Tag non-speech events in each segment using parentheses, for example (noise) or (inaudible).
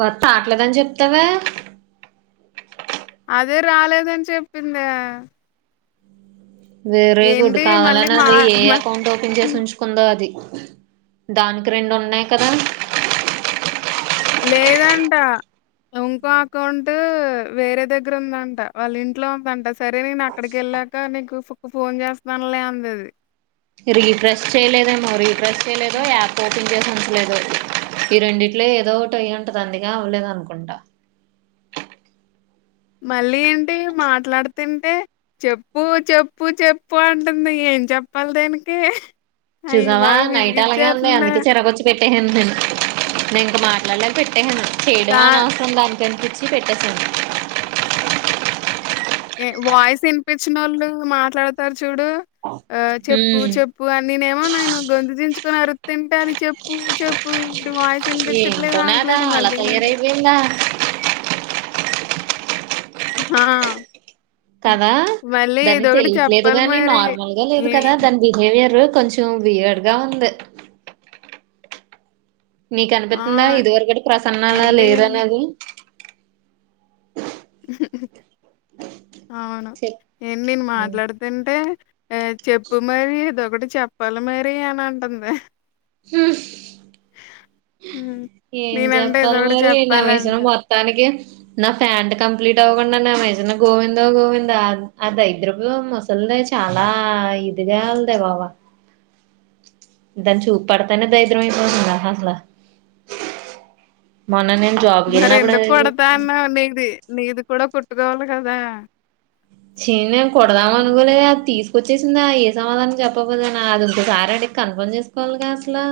Worth ఆట్లేదని చెప్తావే అదే రాలేదని చెప్పిందే వెరీ గుడ్ ఏంటి మళ్ళీ కావాలనీ మా అది ఏ మ అకౌంట్ ఓపెన్ చేసి ఉంచుకుందో అది దానికి రెండు ఉన్నాయ్ కదా లేదంట ఇంకో అకౌంట్ వేరే దగ్గర ఉందంట వాళ్ళ ఇంట్లో ఉందంట సరే నేను అక్కడికి ఎల్ ల్లక నీకు ఫ్ ఫోన్ చేస్తానులే అన్నది రిఫ్రెష్ చేయలేదుమో రిఫ్రెష్ చేయలేదు యాప్ ఓపెన్ చేసా లేదో ఈ రెండిట్లే ఏదో ఒకటి అయ్యి ఉంటది అందుకే అవ్వలేదనుకుంటా మళ్ళీ ఏంటి మాట్లాడు తుంటే చెప్పు చెప్పు చెప్పు అంటుంది ఏం చెప్పాలి దినికి చూసావా నైట్ అలాగే ఉన్నాయి అందుకే చిరాకొచ్చి పెట్ ట్టేసన్ నేను ఇంక మాట్లాడలేదు పెట్టేసాను చేయడం కా అనవసరం దన్ కనిపిచ్చి పెట్టేసాను ఏ వాయిస్ వినిపించిన ఒళ్ళు మాట్లాడతారు చూడు ఆ చెప్పు ఉమ్ చెప్పు అని నేనేమో నేను గొంతు చిచ్చుకొని అరు తుంటే అది చెప్పు చెప్పు ఇటు వయస్ వినిపించిట్లేదు రాట్లేదు మళ్ళీ నాది ఇలా హ కదా దాని తెలీట్లేదు చెప్పాలి గాని మరి. నార్మల్ గా లేదు ఏ కదా దాని బిహేవియర్ కొంచం వేయడ్గా ఉంది నీకు ఆ! అనిపితుందా ఇది వరికటి ప్రసన్నాల ఏంటి లేరనది అవును చెప్ ఏ నేను మాట్లాడుతుంటే ఆ చెప్పు మరీ ఇదొ ఒకటి చెప్పాలి మరీ అని అంటుంది సుస్ హ్మ్. ఏం నేనంటే చెప్పాలి ఏదోకటి మరి నావేసావు చెప్పాలంట. మొత్తానికి నా ఫ్యాంట్ కంప్లీట్ అవ్వకుండాన్న నా మీషిన్ గోవిందో గోవింద ఆ దైద్రపు ముసల్ది చాలా ఇదిగా ఉందే బాబ దాని చూప్ పడుతనే బై (unintelligible) నాకసలు మొన్ననే మరి ఎందుకు కూడతాన్నావు నీది నీది కూడా కుట్టుకోవాలి కదా చీ నిన్ కూడుదాం అని హ్మ్. కూనే అది తీస్ వచ్చేసిందా ఏ సమాధానం చెప్పపోదేనా అది ఇంకోసారి అడిగి కన్ఫర్మ్ చేసుకోవాలిగా అసలు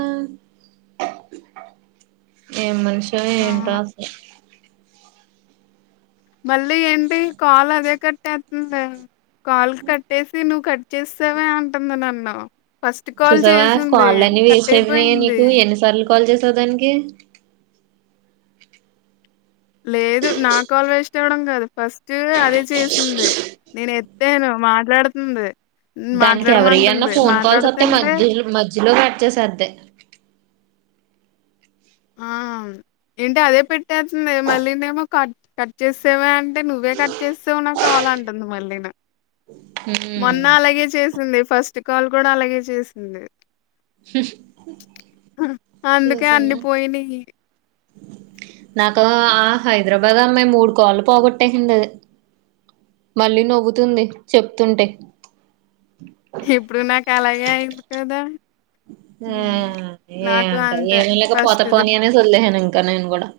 ఏం మనిషో ఏంటో అవును. అసలు మళ్ళీ ఏంటి కాలు అదే కట్టేతుందే కాల్ కట్టేసి నువ్వు కట్ చేసేసావే అంటుంది న్నను చూసావా కాలన్ని వేస్ట్ అయిపోయాయి కట్టయిపోయింది. నీకు ఎన్నిసార్లు కాల్ చేసావ్ దానికి లేదు నా కాల్ వేస్ట్ అవడం కాదు ఫస్ట్ అదే చేసింది. నేను ఎత్తాను మాట్లాడుతుంది. దానికి ఎవరియ్యన అన్న మాట్లాడమంటుంది. ఫోన్ కాల్స్ వత్తే మాట్లాడుతుంటే మధ్యలో మధ్యలో కట్టచేసేద్ది ఆమ్ ఏంటి అదే పెట్టేసింది మల్లినేమో కట్ కట్ చేసేవ అంటే నువ్వే కట్ చేసేసవ్ నా కాల్ అంటుంది మళ్ళీ నా ఉమ్ మొన్న అలగే చేసింది ఫస్ట్ కాల్ కూడా అలగే చేసింది శుష్ ఆహ్ అందుకే అన్ని పోయ్నాయి నాకు ఆ హైదరాబాద్ అమ్మాయి మూడు కాళ్ళు పోగొట్టేసింది అది మళ్ళి నువ్వుతుంది చెప్తుంటే ఇప్పుడు నాకు అలాగే అయింది కదా ఆ హ్మ్. నాకు ఏంటా అంతే ఏమ లేక పోత ఫస్ట్‌ది. పోని అనేసి వదిలేసను ఇం ఇంకా నేను కూడా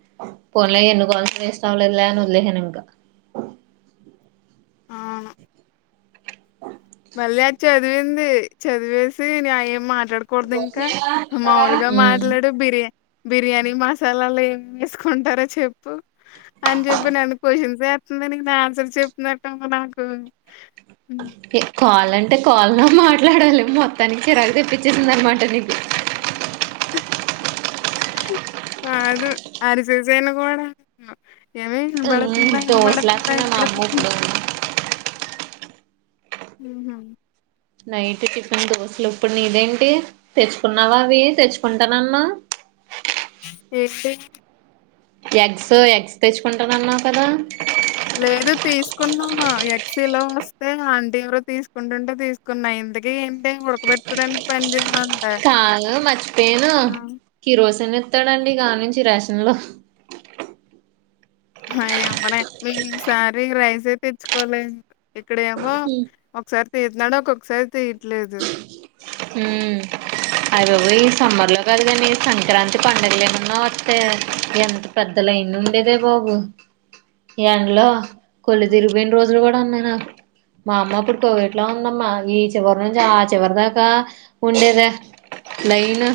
పోన్లే ఎన్నుకోల్స ఇస్తావలేల అని వొదిలేసాను ఇంకా ఆవును మళ్ళీ అది చదివింది చదివేసి న్యాయం మా మాట్లాడకూడదింకా మాములుగా మాట్లాడు బిర్యా బిర్యానీ మసాలాలు ఏం మెసుకుంటారో చెప్పు అని చెప్పి నన్ను క్వశ్చన్ ఏతున్ నేను ని ఆన్సర్ చెప్పినట్టుంది నాకు ఉ కాల్ అంటే కాల్లో మాట్లాడాలి మొత్తానికి చిరాకు తెప్పించిసిందనమాట నీకు కాదు అరిచేసేను కూడా ఆ ఎవె ఇంబడుతుంద ఇంబడతుంద దోశలేస్తుంది మా ఇంబడ అమ్మ ఇప్పుడు ఉహు నైట్ టిఫెన్ దోశలు ఇప్పుడు నీదేంటి తెచ్చుకున్నావా అవి తెచ్చుకుంటానన్నవ్ ఎంటె ఎగ్సు ఎగ్స్ తెచ్చుకుంటానన్నావ్ కదా లేదు తీసుకున్నాను ఎక్సీలో నొస్తే అంటి ఎవరు తీసుకుంటుంటే తీసుకున్న ఇంతకి ఏంటె ఉడకబెట్టడానికి పని చేయ కాదు మచ్చిపేన ఆ! కిరోసిన్ ఇస్తాడండి ఆ నుంచి రేసన్ లో ఆహ్ ఎవనం మేము ఈసారి రైసే తెచ్చుకోలె ఇక్కడెమో ఒకసారి తీతున్నాడో ఒకొకసారి తీ ఉహుమ్ అయిబబో ఒరై సమ్మర్ లో కదు గాని సంక్రాంతి పండుగలు ఏమన్నా ఒత్తయా ఎంత పెద్దలైన్ ఉండే అరే బాబు ఎండ్లో కొళ్ళు తిరిగిపొయిన రోజులు కూడా ఉన్నాయ్ నాకు మా అమ్మ అప్పుడు కొవెట్లా ఉందమ్మా ఈ చివరి నుంచి ఆ చివరదాక ఉండేద లైను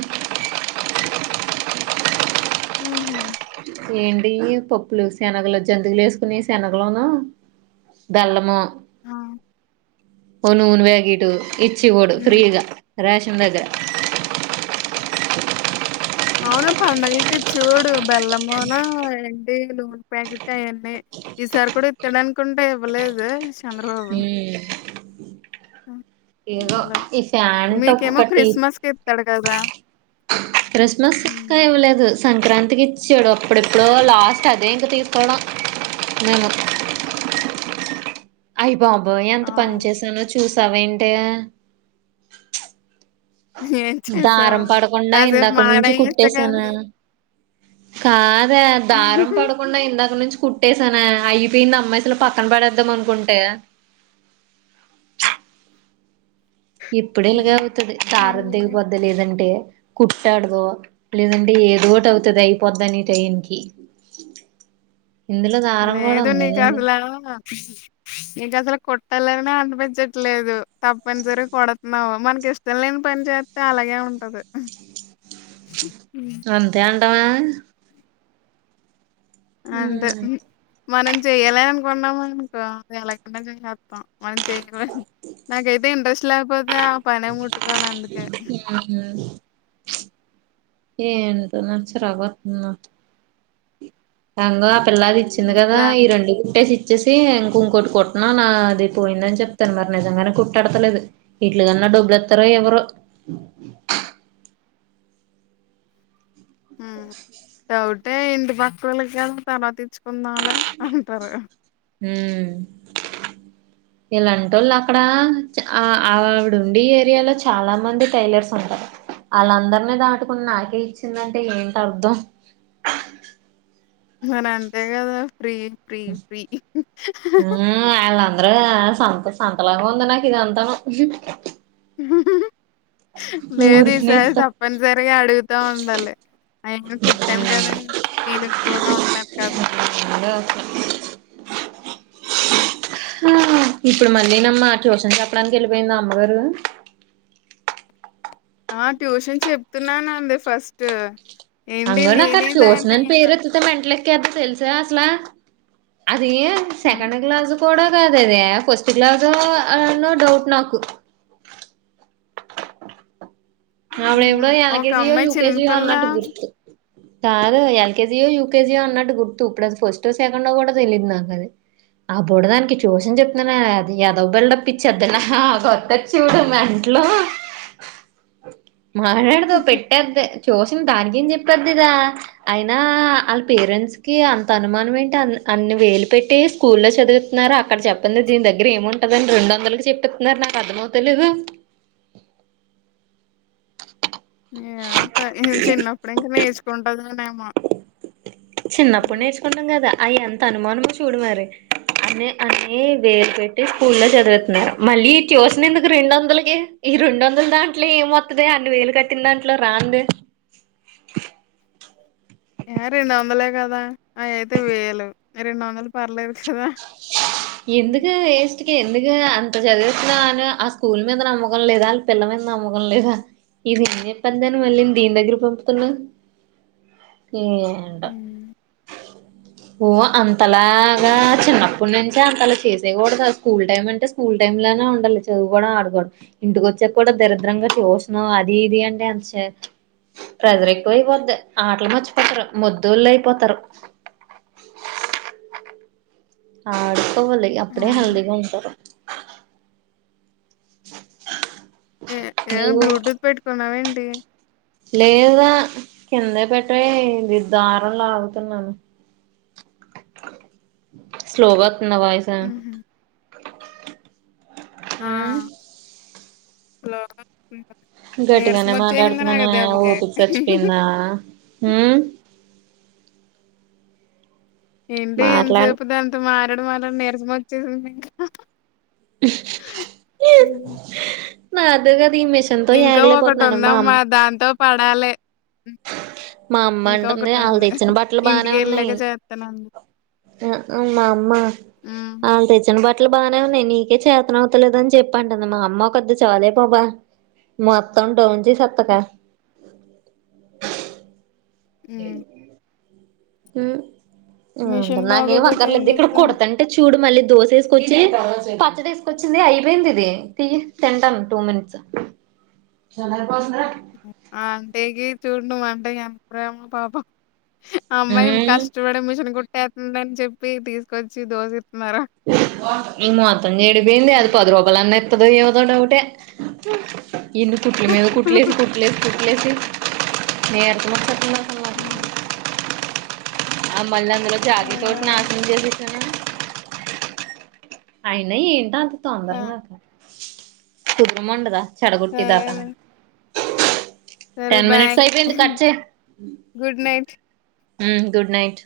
హుహ్ ఏంటి పప్పులు శనగలు జంతికలు లేసుకుని శనగలోన బెల్లము హ ఒ నూను పాకిటు ఇచ్చెవొడు ఫ్రీగా రేషన్ దగ్గర అవును పండగలకిచూడు బెల్లంమును ఎంటి నూనె ప్యాకెట్ అయన్ని ఈసారి కూడా ఇత్తడంకుంటే ఇవ్వలేదు ఉహ్ హ్ ఇవ్వాలె ఈ ఫ్యాంట్ మీకేమో ఒక్కటి క్రిస్మస్ కిత్తడు కదా క్రిస్మస్ కి హ్మ్. ఇంక ఇవ్వలేదు సంక్రాంతికిచ్చెడు అప్పుడప్పుడో లాస్ట్ అదే ఇంక తీసుకోవడం నేను అయి బాబోయ్ ఎంత పని అవును. చేసానో చూసావ ఏంటే ఏం చేసావు? దారం పడకుండా కాసేపు ఇందక్కనుంచి మాట్లాడేయొచ్చు కుట్టేేశానా. కదా! కాదే దారం పడకుండా ఇందాక నుంచ్ కుట్టేసానె అయిపోయింది అమ్మ అసలు పక్కన బడేద్దాం అనుకుంటే (unintelligible) ఇప్పుడె ఇలాగ హ్మ్. అవుతది దరం ఏంది? తెగిపోద్దె లెదంటే కుట్టాడదో లేదంటే ఏదోటి అవుతది అయిపోద్దనే టైంకి ఇందులో దారం కూడవుంది నీకసలు కుట్టాలనే అనిపించట్లేదు తప్పనిసరి కుడతున్నావు మనకి ఇష్టం లేని పనిచేత్తె అలాగే ఉంటది ఉహ్ అంతే అంటవా అంతే హ్మ్మ్ మనం చెయాలె అనుకున్నామునుకో ఎలాగున్నా చేసేతాం మనం చెయ్యడమె నాకైతే ఇంట్రెస్ట్ లేపోతే ఆ పనే ముట్టుకోను అందుకే (unintelligible) ఏంటోన చిరాకు వాతున్నా అంగో ఆ పిల్లాది ఇచ్చింది కదా లే ఈ రెండు కుట్టేసి ఇ వచ్చేసి ఇంక ఇంకోటి కొట్న నాది పాయిందని చెప్తాను మరి నిజంగానే కుట్టడతలేదు ఇట్లు కన్నా డోబ్లీతారో ఇవ్వరో డౌటే ఇంటి పక్కోలె కదా తర్వాతీచ్చుకుందాలే అంటారు ఉమ్ ఇలాంటోళ్ళు అక్కడ ఆవిడుండె ఏరియాలో చాలా మంది టైలర్స్ ఉంటారు అళ్ళందరినీ దాటుకుని నాకే ఇచ్చిందంటే ఏంటర్థం మనం అంతే కదా ఫ్రీ ఫ్రీ ఫ్రీ హీ హీ హ హ హ మరే ఆ సంత సంతలాగా ఉంది నాకు ఇది అంతాను ఉహు ఊరికినే లేదిసారి ఇత్త తప్పనిసరిగా అడుగుతా ఉండాలి ఆయన్ని కూట్టాను కదా నేను ఇట్లోనే ఉంట్నాన్ కదా (unintelligible) హా ఇప్పుడు మళ్ళీనమ్మా ట్యూషన్ చెప్పడానికి ఏళ్ళిపోయింద అమ్మగారు ఆ ట్యూషన్ చెప్తున్నానంది ఫస్ట్ ఏంటి అంగొనాక్ నేనే దాన్ని ట్యూషనని పేరేత్తితే మేట్లెకి తెలుసా అస్లా అది హ్మ్. సెకండు క్లాసు కూడా కాదదే ఫస్ట్ క్లాసో అన్న డౌట్ నాకు హుహు. అప్పుడెపుడో ఒక ఎలకెజియో అమ్మాయి చిన్న యుూకేజియో పిల్ల అన్నట్టు గుర్తు కాదు ఎల్కేజియో యూకేజియో అన్నట్టు గుర్తు ఇప్పుడది ఫస్టో సెకండో కూడా తెలిదు నాకది ఆ బొడదానికి ట్యూషన్ చెప్తున్నాను అది ఎదవబిల్డుప్ ఇచ్చెద్ది నాకోతద్ చూడు మెంటా లూ మాట్లాడదు పెటేద్దే ట్యూషన్ దానికి ఏం చెప్పాదిదా అయినా అళ్ పేరెంట్స్ కి అంత అనుమానం ఏంటి అ అన్ని వేలు పెట్టి స్కూల్లో చదువితున్నారు అక్కడ చెప్పంది దీని దగ్గర ఏముంటదని రెండు వందలకి చెప్పితున్నారు నాక్ అర్ధమోవాతలేదు ఏమో త ఇహి చిన్నప్పుడు ఇంకా నేర్చుకుంటదని చిన్నప్పుడు నేర్చుకుంటాం కదా ఐఎంత అనుమానమో చూడు మరి అడ్ని అని వేలు పెట్టి స్కూలో చదువితున్నారు మళ్ళీ ఇ ట్యూషన్ ఎందుకు రెండోదలకి ఈ రెండొందలు దాంట్లో ఎంవాతదే అన్ని వేలు కట్టిన దాంట్లో రంధి ఎ రెండు వందలే కదా అవి అయితే వేలు రెండు వందలు పర్లేదు కదా ఎందుకు వెస్ట్ ఎందుకు అంత చదివిస్తున్నాని ఆ స్కూల్ మీద నమ్మకం లేదా వాళ్ళ పిల్ల మీద నమ్మకం లేదా ఇదేం ఏం ప్పందాని మళ్ళీ దీని దగ్గరికి పంపుతున్నావ్ ఏంటో హ్మ్. వు ఆ! అంతలాగా చిన్న ఇప్పుడ్ నుంచే అంత అలా చేసేకుడదు స్కూల్ టైమ్ అంటే స్కూల్ టైమ్ లనే ఉండాలి చదువుకోవడం ఆడకోవడం ఇంటికోచి చేపుడో దరిద్రంగా చూస్తున్నావ్ అది ఇది అంటే ఎంత ప్రెషర్ ఎక్కువ అయిపోది ఆటలు మర్చిపోతారు ముద్దుళ్ళు అయిపోతారు అడుకోవాలి అప్పుడే ఆ! హెల్దగా ఉంటారు ఏ ఏమ నీవు బ్లూటూత్ పెట్టుకున్నావేంటి లేదా కిందే పెటే దారం లాగుతున్నాను స్లోగా వాతదే వాయిస హుహు. ఆ స్లో గా వాతదా గట్టిగానే మాట్లాడుతున్నాని ఓపిక చచ్చిపోయిందా ఉమ్ ఏంటి మాట్లాడు ఇంతసేపు దానితో మాట్లాడి మాటాడి నీరసం వచ్చేసిందా నీకు ఉమ్ నాద్ ఈ మెషిన్ తో ఒకటి ఎగలేకపోతున్న మా ఆమ్ ఉందమ్మా దాంతో పడాలి మా అమ్మ ఇంకా అంటది ఒకటి వాళ్ళ ఉంది తెచ్చిన బట్టలు బానే ఇంటికి ఉన్నాయి వెళ్ళాక చేస్తానండి హు మా అమ్మా ఉమ్. ఆల్ తెచ్చనా బట లూ బానే ఉన్నాయి నీకే చేతన అవుతలేదని చెప్పంటుంది మా అమ్మ ఒక్కది చాలే బాబా మొత్తం డౌన్లోడ్ చేసేతక ఉమ్. (unintelligible) ఉమ్ మిషన్ నాకేం బాగోపోతే ఏం అక్కర్లేదు ఇక్కడ చేస్తాం కొడతంటే చూడు మళ్ళీ దోస ఏసుకచి పచ్చడి ఏసుకొచ్చింది అయిపోయింది ఇది తిగి తింటాను టూ మినిట్స్ చాలే పోదే అంటేకి చూడు నువ్వుఅంటే ఎంత ప్రేమో పాపం అమ్మాయి కష్టపడి మిషన్ కుట్టేతేదని చెప్పి తీసుకొచ్చి దోశ ఇ మాత్రం చెడిపోఇంది అది పదరూపాఆనట్ ఇతదో ఎవదో డౌట్ ఏ ఇన్ని కుట్ల మీద కుట్లేసి కుట్లేసి కుట్ లే నీరసం వచ్చేస్తుంది నాకు అసలు ఉమ్ మళ్ళిందులో జాకీట అయ్యా ఒక్కటి నశినం జేసేసానే అయినా ఏంట అంత తొందర నాకు కుదురం ఉన్నడాద చెడగోటే దాకా సరే సరే టెన్ బాయ్ మినిట్స్ అయిపోయింది కచెయ్ good night um good night